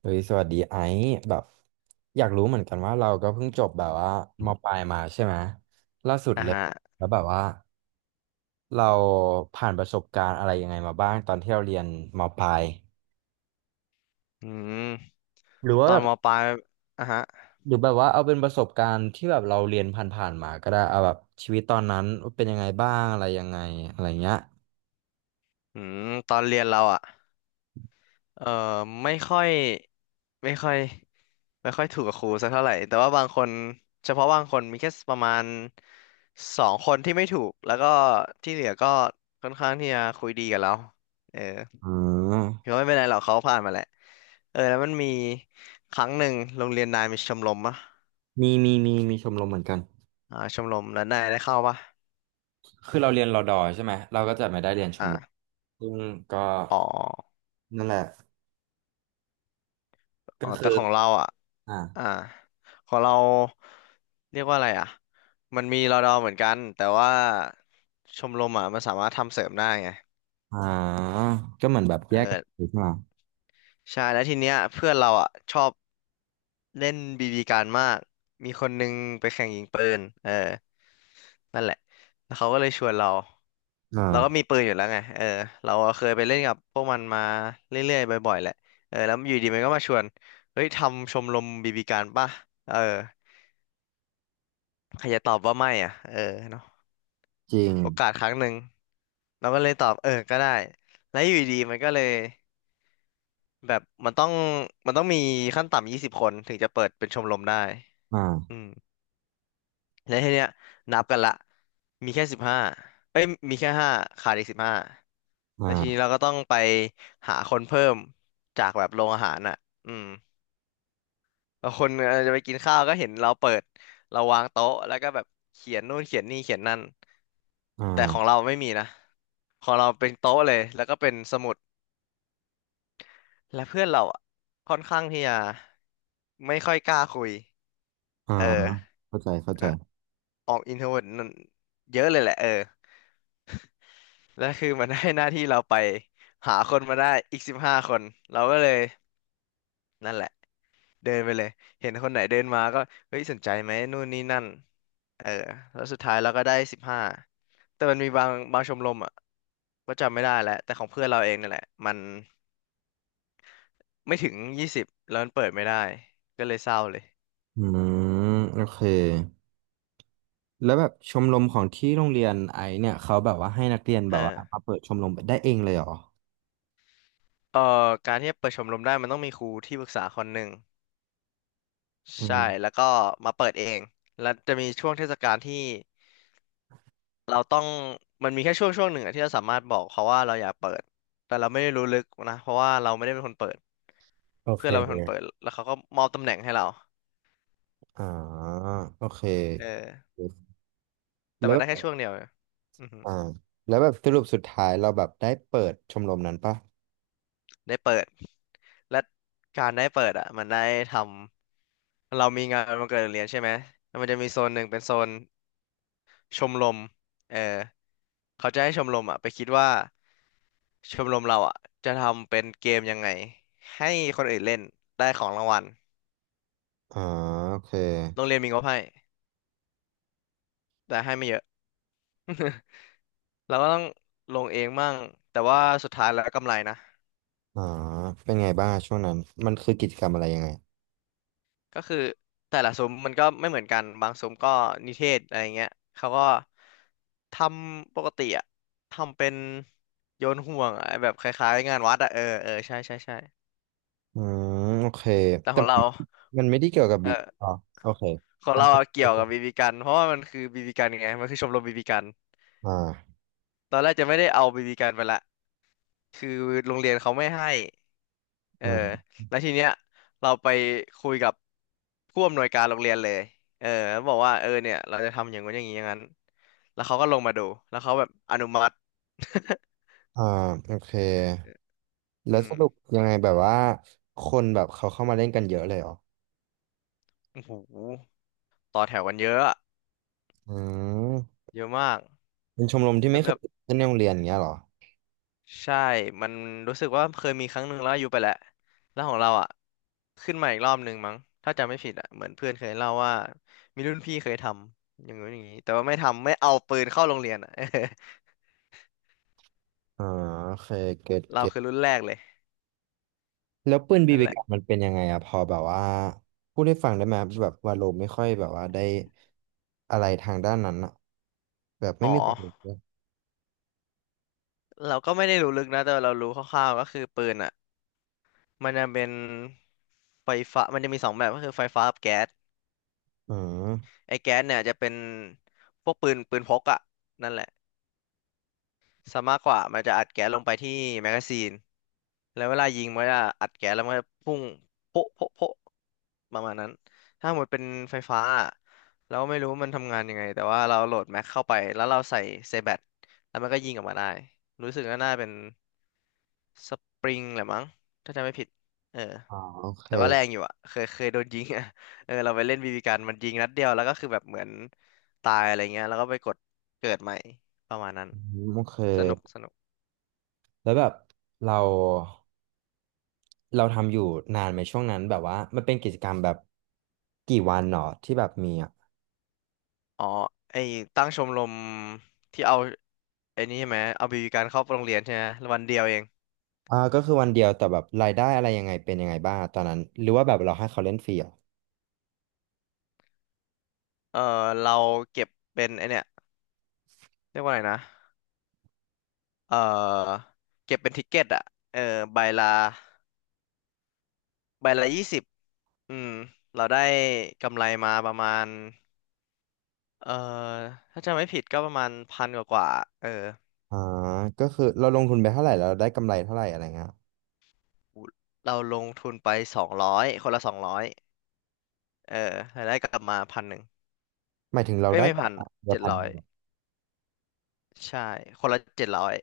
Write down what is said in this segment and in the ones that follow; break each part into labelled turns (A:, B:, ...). A: เฮ้ยสวัสดีไอซ์แบบอยากรู้เหมือนกันว่าเราก็เพิ่งจบแบบว่ามปลายมาใช่ไหมล่าสุด
B: อ่า
A: เลย
B: ฮะ
A: แล้วแบบว่าเราผ่านประสบการณ์อะไรยังไงมาบ้างตอนที่เราเรียนมปลาย
B: อืม
A: หรือ
B: ต
A: ว่า
B: อ
A: แบ
B: น
A: บ
B: มปลายอ่าฮะ
A: หรือแบบว่าเอาเป็นประสบการณ์ที่แบบเราเรียนผ่านๆมาก็ได้เอาแบบชีวิตตอนนั้นเป็นยังไงบ้างอะไรยังไงอะไรเงี้ย
B: อืมตอนเรียนเราอ่ะเอ่อไม่ค่อยไม่ค่อยไม่ค่อยถูกกับครูสักเท่าไหร่แต่ว่าบางคนเฉพาะบางคนมีแค่ประมาณสองคนที่ไม่ถูกแล้วก็ที่เหลือก็ค่อนข้างที่จะคุยดีกับเราเออ
A: อื
B: ถื
A: ม
B: อว่าไม่เป็นไรหรอกเขาผ่านมาแหละเออแล้วมันมีครั้งหนึ่งโรงเรียนนายมีชมรมปะ
A: มีชมรมเหมือนกัน
B: อ่าชมรมแล้วนายได้เข้าปะ
A: คือเราเรียนรอดอใช่ไหมเราก็จะไม่ได้เรียนชมรม
B: อ่า
A: ซึ่งก็
B: อ๋อ
A: นั่นแหละ
B: อ๋
A: ก็
B: อแต่
A: คือ
B: ของเราอ่ะ
A: อ่า
B: อ่าของเราเรียกว่าอะไรอ่ะมันมีรอดอเหมือนกันแต่ว่าชมรมอ่ะมันสามารถทำเสริมได้ไง
A: อ่าก็เหมือนแบบแย
B: เออ
A: กกันอยู่ใช่ไหม
B: ใช่แล้วทีเนี้ยเพื่อนเราอ่ะชอบเล่นบีบีการมากมีคนนึงไปแข่งยิงปืนเออนั่นแหละแล้วเขาก็เลยชวนเราเราก็มี
A: อ่า
B: ปืนอยู่แล้วไงเออเราเคยไปเล่นกับพวกมันมาเรื่อยๆบ่อยๆแหละเออแล้วอยู่ดีมันก็มาชวนเฮ้ยทำชมรมบีบีการป่ะเออ ใครจะตอบว่าไม่อ่ะเออเนาะ
A: จริง
B: โอกาสครั้งหนึ่ง เราก็เลยตอบเออก็ได้ แล้วอยู่ดีๆมันก็เลยแบบมันต้องมีขั้นต่ำ20 คนถึงจะเปิดเป็นชมรมได้
A: อ่า
B: อืมแล้วทีเนี้ยนับกันละมีแค่สิบห้าเอ้ยมีแค่ห้าขาดอีกสิบห้าแล้วทีนี้
A: อ่า
B: เราก็ต้องไปหาคนเพิ่มจากแบบโรงอาหารอ่ะอืม บางคนจะไปกินข้าวก็เห็นเราเปิดเราวางโต๊ะแล้วก็แบบเขียนนู่นเขียนนี่เขียนนั่น
A: อ
B: แต่ของ
A: ่า
B: เราไม่มีนะของเราเป็นโต๊ะเลยแล้วก็เป็นสมุดและเพื่อนเราอะค่อนข้างที่จะไม่ค่อยกล้าคุย
A: อ่า
B: เออ
A: เข้าใจเข้าใจ
B: เอ่อออกอินโทรเวิร์ตเยอะเลยแหละเออ แล้วคือมันให้หน้าที่เราไปหาคนมาได้อีก15 คนเราก็เลยนั่นแหละ เดินไปเลย เห็นคนไหนเดินมาก็เฮ้ยสนใจไหมนู่นนี่นั่นเออแล้วสุดท้ายเราก็ได้สิบห้าแต่มันมีบางชมรมอ่ะก็จำไม่ได้แล้วแต่ของเพื่อนเราเองนั่นแหละมันไม่ถึงยี่สิบแล้วมันเปิดไม่ได้ก็เลยเศร้าเลย
A: อืมโอเคแล้วแบบชมรมของที่โรงเรียนไอซ์เนี่ยเขาแบบว่าให้นักเรียนแบ
B: เออ
A: บว่ามาเปิดชมรมได้เองเลยเหรอ
B: เออการที่จะเปิดชมรมได้มันต้องมีครูที่ปรึกษาคนหนึ่ง
A: อื
B: ใช่
A: ม
B: แล้วก็มาเปิดเองแล้วจะมีช่วงเทศกาลที่เราต้องมันมีแค่ช่วงหนึ่งอะที่เราสามารถบอกเขาว่าเราอยากเปิดแต่เราไม่ได้รู้ลึกนะเพราะว่าเราไม่ได้เป็นคนเปิด
A: โอเค
B: เพื่อนเราเป็นคนเปิดแล้วเขาก็มอบตำแหน่งให้เรา
A: อ่าโอเค
B: เออแต่
A: แล้ว
B: มัน
A: แบ
B: ได้
A: บ
B: แค่ช่วงเดียวเลยอือหือ
A: อ่าแล้วแบบสรุปสุดท้ายเราแบบได้เปิดชมรมนั้นปะ
B: ได้เปิดและการได้เปิดอ่ะมันได้ทำเรามีงานวันเกิดโรงเรียนใช่ไหมแล้วมันจะมีโซนหนึ่งเป็นโซนชมรมเออเขาจะให้ชมรมอ่ะไปคิดว่าชมรมเราอ่ะจะทำเป็นเกมยังไงให้คนอื่นเล่นได้ของรางวัล
A: อ่าโอเค
B: โรงเรียนมีงบให้แต่ให้ไม่เยอะ เราก็ต้องลงเองมั่งแต่ว่าสุดท้ายแล้วกำไรนะ
A: อ่าเป็นไงบ้างช่วงนั้นมันคือกิจกรรมอะไรยังไง
B: ก็คือแต่ละซุ้มมันก็ไม่เหมือนกันบางซุ้มก็นิเทศอะไรเงี้ยเขาก็ทำปกติอะทำเป็นโยนห่วงอะแบบคล้ายๆงานวัดอะเออเออใช่ใช่ใช่
A: อืมโอเค
B: แต่
A: แต่
B: ของ
A: มั
B: เรา
A: นไม่ได้เกี่ยวกับ
B: เอ
A: บี
B: อ
A: อ๋อโอเค
B: ของ
A: อัน
B: เรา
A: เป็
B: อะ
A: น
B: เกี่ยวกับบีบีกันเพราะว่ามันคือบีบีกันไงมันคือชมรมบีบีกัน
A: อ่า
B: ตอนแรกจะไม่ได้เอาบีบีกันไปละ คือโรงเรียนเขาไม่ให้เออ
A: อืม
B: แล้วทีเนี้ยเราไปคุยกับผู้อำนวยการโรงเรียนเลยเออแล้วบอกว่าเออเนี่ยเราจะทำอย่างนู้นอย่างนี้อย่างนั้น แล้วเขาก็ลงมาดูแล้วเขาแบบอนุมัติ
A: อ่าโอเค แล้ว
B: อื
A: ส
B: ม
A: รุปยังไงแบบว่าคนแบบเขาเข้ามาเล่นกันเยอะเลยเหรอ
B: โอ้โหต่อแถวกันเยอะอะ
A: อืม
B: เยอะมาก
A: เป็นชมรมที่
B: แล้
A: ไม่
B: ว
A: เค
B: แบ
A: ย
B: บ
A: เล่นในโรงเรียนอย่างเงี้ยเหรอ
B: ใช่ มันรู้สึกว่าเคยมีครั้งหนึ่งแล้วอายุไปแล้วแล้วของเราอ่ะ ขึ้นมาอีกรอบหนึ่งมั้ง ถ้าจำไม่ผิดอ่ะเหมือนเพื่อนเคยเล่าว่ามีรุ่นพี่เคยทำ อย่างนู้นอย่างนี้ แต่ว่าไม่ทำไม่เอาปืนเข้าโรงเรียนอ่ะ
A: อ่าโอเคเก็ต
B: เรา
A: เก็ต
B: คือรุ่นแรกเลย
A: แล้วปืนบี
B: นั่น
A: บี
B: แหละ
A: กันมันเป็นยังไงอะพอแบบว่าพูดให้ฟังได้ไหมแบบว่าโลไม่ค่อยแบบว่าได้อะไรทางด้านนั้นอะแบบไม่
B: อ๋อ
A: มีความรู้เลย
B: เราก็ไม่ได้รู้ลึกนะ แต่เรารู้คร่าวๆก็คือปืนอ่ะมันจะเป็นไฟฟ้ามันจะมีสองแบบก็คือไฟฟ้ากับแก๊ส
A: อืม
B: ไอ้แก๊สเนี่ยจะเป็นพวกปืนพกอ่ะนั่นแหละซะมากกว่ามันจะอัดแก๊สลงไปที่แมกกาซีน แล้วเวลายิงมันจะอัดแก๊สแล้วมันจะพุ่งโป๊ะโป๊ะโป๊ะประมาณนั้นถ้าหมดเป็นไฟฟ้าอะเราไม่รู้ว่ามันทำงานยังไงแต่ว่าเราโหลดแม็กเข้าไปแล้วเราใส่เซแบตแล้วมันก็ยิงออกมาได้รู้สึกว่าน่าเป็นสปริงแหละมั้งถ้าจำไม่ผิดเออ
A: อ๋อโอเค
B: แต่ว่าแรงอยู่อ่ะเคยโดนยิงอ่ะ เออเราไปเล่นบีบีกันมันยิงนัดเดียวแล้วก็คือแบบเหมือนตายอะไรเงี้ยแล้วก็ไปกดเกิดใหม่ประมาณนั้น
A: อืมโอเค
B: สนุกสนุก
A: แล้วแบบเราทำอยู่นานไหมช่วงนั้นแบบว่ามันเป็นกิจกรรมแบบกี่วันหนอที่แบบมีอ่ะ
B: อ๋อไอตั้งชมรมที่เอา ไอ้นี่ใช่ไหมเอาบีบีการเข้าโรงเรียนใช่ไหมวันเดียวเอง
A: อ่าก็คือวันเดียวแต่แบบรายได้อะไรยังไงเป็นยังไงบ้างตอนนั้นหรือว่าแบบเราให้เขาเล่นฟรีเหรอ
B: เออเราเก็บเป็นไอเนี่ยเรียกว่าไงนะเออเก็บเป็นทิกเก็ตอะเออใบละใบละ 20อืมเราได้กำไรมาประมาณเออถ้าจำไม่ผิดก็ประมาณพันกว่ากว่าเออ
A: อ่าก็คือเราลงทุนไปเท่าไหร่เราได้กำไรเท่าไหร่อะไรเงี้ย
B: เราลงทุนไป200 คนละ 200เออรายได้กลับมา1,100
A: หมายถึงเรา
B: เอ้ย
A: ได้
B: ไม่
A: ก
B: พั
A: ว่า
B: น
A: เดือน
B: เจ็ด
A: พัน
B: ร้
A: ห
B: อ
A: นึ่
B: ย
A: งเหรอ
B: ใช่คนละเจ็ดร้อย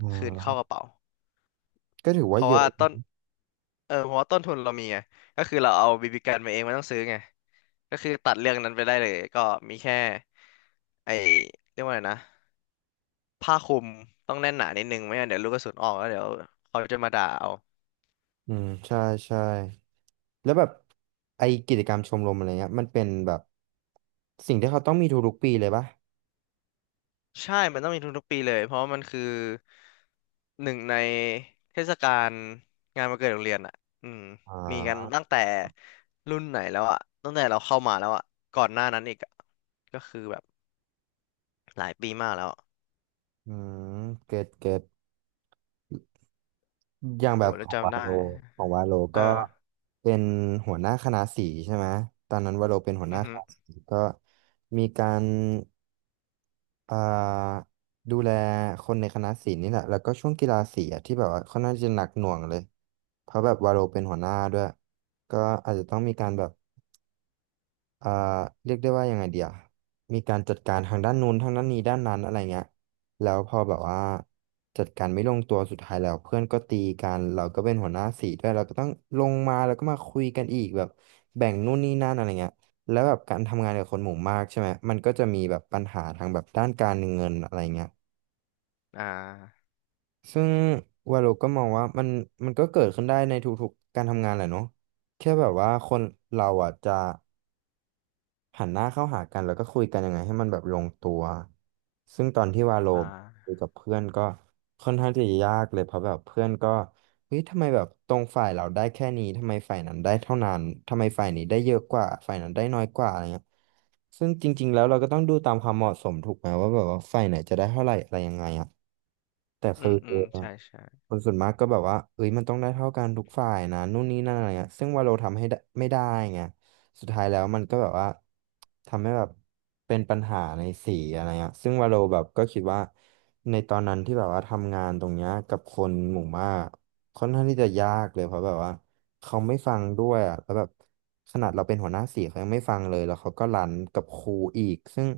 A: อ่
B: คืนเข้าก
A: า
B: ระเป๋า
A: ก็ถือ
B: เพ
A: ว่า
B: ราะ
A: เยอะ
B: ว่าต้น เออเพราะว่าต้นทุนเรามีไง ก็คือเราเอาบีบีกันมาเองไม่ต้องซื้อไง ก็คือตัดเรื่องนั้นไปได้เลยก็มีแค่ไอเรียกว่าอะไรนะผ้าคลุมต้องแน่นหนานิดนึงไม่งั้นเดี๋ยวลูกกระสุนออกแล้วเดี๋ยวเขาจะมาด่าเอา
A: อืมใช่ใช่แล้วแบบไอกิจกรรมชมรมอะไรเงี้ยมันเป็นแบบสิ่งที่เขาต้องมีทุกๆปีเลยปะ
B: ใช่ มันต้องมีทุกๆปีเลยเพราะว่ามันคือหนึ่งในเทศกาลงานวันเกิดโรงเรียนอ่ะอืม
A: อ่
B: มีกัน
A: า
B: ตั้งแต่รุ่นไหนแล้วอ่ะตั้งแต่เราเข้ามาแล้วอ่ะก่อนหน้านั้นอีกอะก็คือแบบหลายปีมากแล้ว
A: อืมเก็ตเก็ต อย่า
B: โอ้
A: ง
B: โห
A: แบบข
B: แล้ว
A: องวา
B: จำ
A: โล
B: ได้
A: ของวาโล
B: เอ
A: ก็
B: อ
A: เป็นหัวหน้าคณะสีใช่ไหมตอนนั้นวาโลเป็นหัวห
B: อื
A: น้า
B: อ
A: ค
B: ฮึ
A: ณะสีก็มีการอ่าดูแลคนในคณะสีนี่แหละแล้วก็ช่วงกีฬาสีอะที่แบบว่าค่อนข้างจะหนักหน่วงเลยเพราะแบบวาโลเป็นหัวหน้าด้วยก็อาจจะต้องมีการแบบ อ่าเรียกได้ว่ายังไงเดียมีการจัดการทางด้านนู้นทางด้านนี้ด้านนั้นอะไรเงี้ยแล้วพอแบบว่าจัดการไม่ลงตัวสุดท้ายแล้วเพื่อนก็ตีกันเราก็เป็นหัวหน้าสีด้วยเราก็ต้องลงมาแล้วก็มาคุยกันอีกแบบแบ่งนู่นนี่นั่นอะไรเงี้ยแล้วแบบการทำงานกับคนหมู่มากใช่ไหมมันก็จะมีแบบปัญหาทางแบบด้านการเงินอะไรเงี้ย
B: อ่า
A: ซึ่งวาโลก็มองว่ามันก็เกิดขึ้นได้ในทุกๆการทำงานแหละเนาะแค่แบบว่าคนเราอ่ะจะ หันหน้าเข้าหากันแล้วก็คุยกันยังไงให้มันแบบลงตัว ซึ่งตอนที่วาโล
B: อ่า
A: คุยกับเพื่อนก็ค่อนข้างที่จะยากเลยเพราะแบบเพื่อนก็เฮ้ยทำไมแบบตรงฝ่ายเราได้แค่นี้ทำไมฝ่ายนั้นได้เท่านั้นทำไมฝ่ายนี้ได้เยอะกว่าฝ่ายนั้นได้น้อยกว่าอะไรเงี้ยซึ่งจริงๆแล้วเราก็ต้องดูตามความเหมาะสมถูกไหมว่าแบบว่าฝ่ายไหนจะได้เท่าไหร่อะไรยังไงอะแต่
B: อื
A: คือ
B: ม อืม ใช่ใช่
A: คนส่วนมากก็แบบว่าเอ้ยมันต้องได้เท่ากันทุกฝ่ายนะนู่นนี่นั่นอะไรเงี้ยซึ่งวาโลทำให้ได้ไม่ได้ไง สุดท้ายแล้วมันก็แบบว่าทำให้แบบเป็นปัญหาในสีอะไรเงี้ยซึ่งวาโลแบบก็คิดว่าในตอนนั้นที่แบบว่าทำงานตรงเนี้ยกับคนหมู่มากค่อนข้างที่จะยากเลยเพราะแบบว่าเขาไม่ฟังด้วยอ่ะแล้วแบบขนาดเราเป็นหัวหน้าสีเขายังไม่ฟังเลยแล้วเขาก็รันกับครูอีกซึ่ง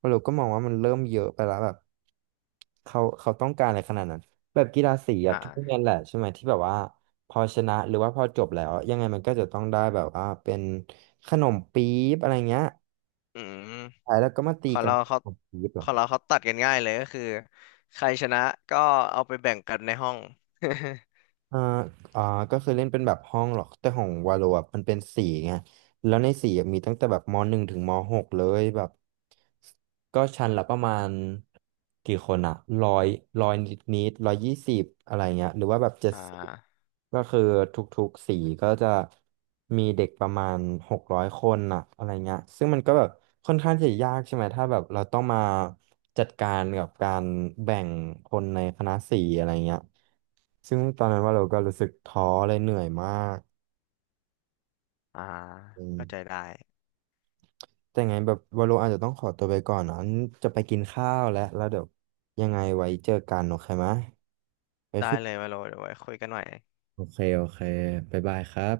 A: วาโลก็มองว่ามันเริ่มเยอะไปแล้วแบบเขาต้องการอะไรขนาดนั้นแบบกีฬาสีอะทุกโรง
B: อ่า
A: เรียนแหละใช่ไหมที่แบบว่า พอชนะหรือว่าพอจบแล้วยังไงมันก็จะต้องได้แบบว่าเป็นขนมปี๊บอะไรเงี้ย
B: อืม
A: ท้ายแล้วก็มา
B: ข
A: ตี
B: อง
A: กัน
B: เราเขา
A: ขนมปี๊บเหร
B: ข
A: อ
B: องเราเขาตัดกันง่ายเลยก็คือ ใครชนะก็เอาไปแบ่งกันในห้อง
A: อ่าอ่าก็คือเล่นเป็นแบบห้องหรอกแต่ของวาโลอ่ะมันเป็นสีไง แล้วในสี่อะมีตั้งแต่แบบม.1ถึงม.6เลยแบบก็ชั้นละประมาณกี่คนอะร้อยร้อยนิด120อะไรเงี้ยหรือว่าแบบเจ็ด
B: อ่
A: สิบ
B: า
A: ก็คือทุกๆสีก็จะมีเด็กประมาณ600คนอะอะไรเงี้ยซึ่งมันก็แบบค่อนข้างจะยากใช่ไหมถ้าแบบเราต้องมาจัดการกับการแบ่งคนในคณะสี่อะไรเงี้ยซึ่งตอนนั้นว่าเราก็รู้สึกท้อเลยเหนื่อยมาก
B: อ่า
A: อืม
B: เข้าใจได้
A: แต่ไงแบบวาโลอาจจะต้องขอตัวไปก่อนนะงั้นจะไปกินข้าวแล้วแล้วเดี๋ยวยังไงไว้เจอกันโอเคไหมไป
B: ได้
A: คุย
B: เลยมาโลเดี๋ยวไว้คุยกันหน่อย
A: โอเคโอเคบ๊ายบายครับ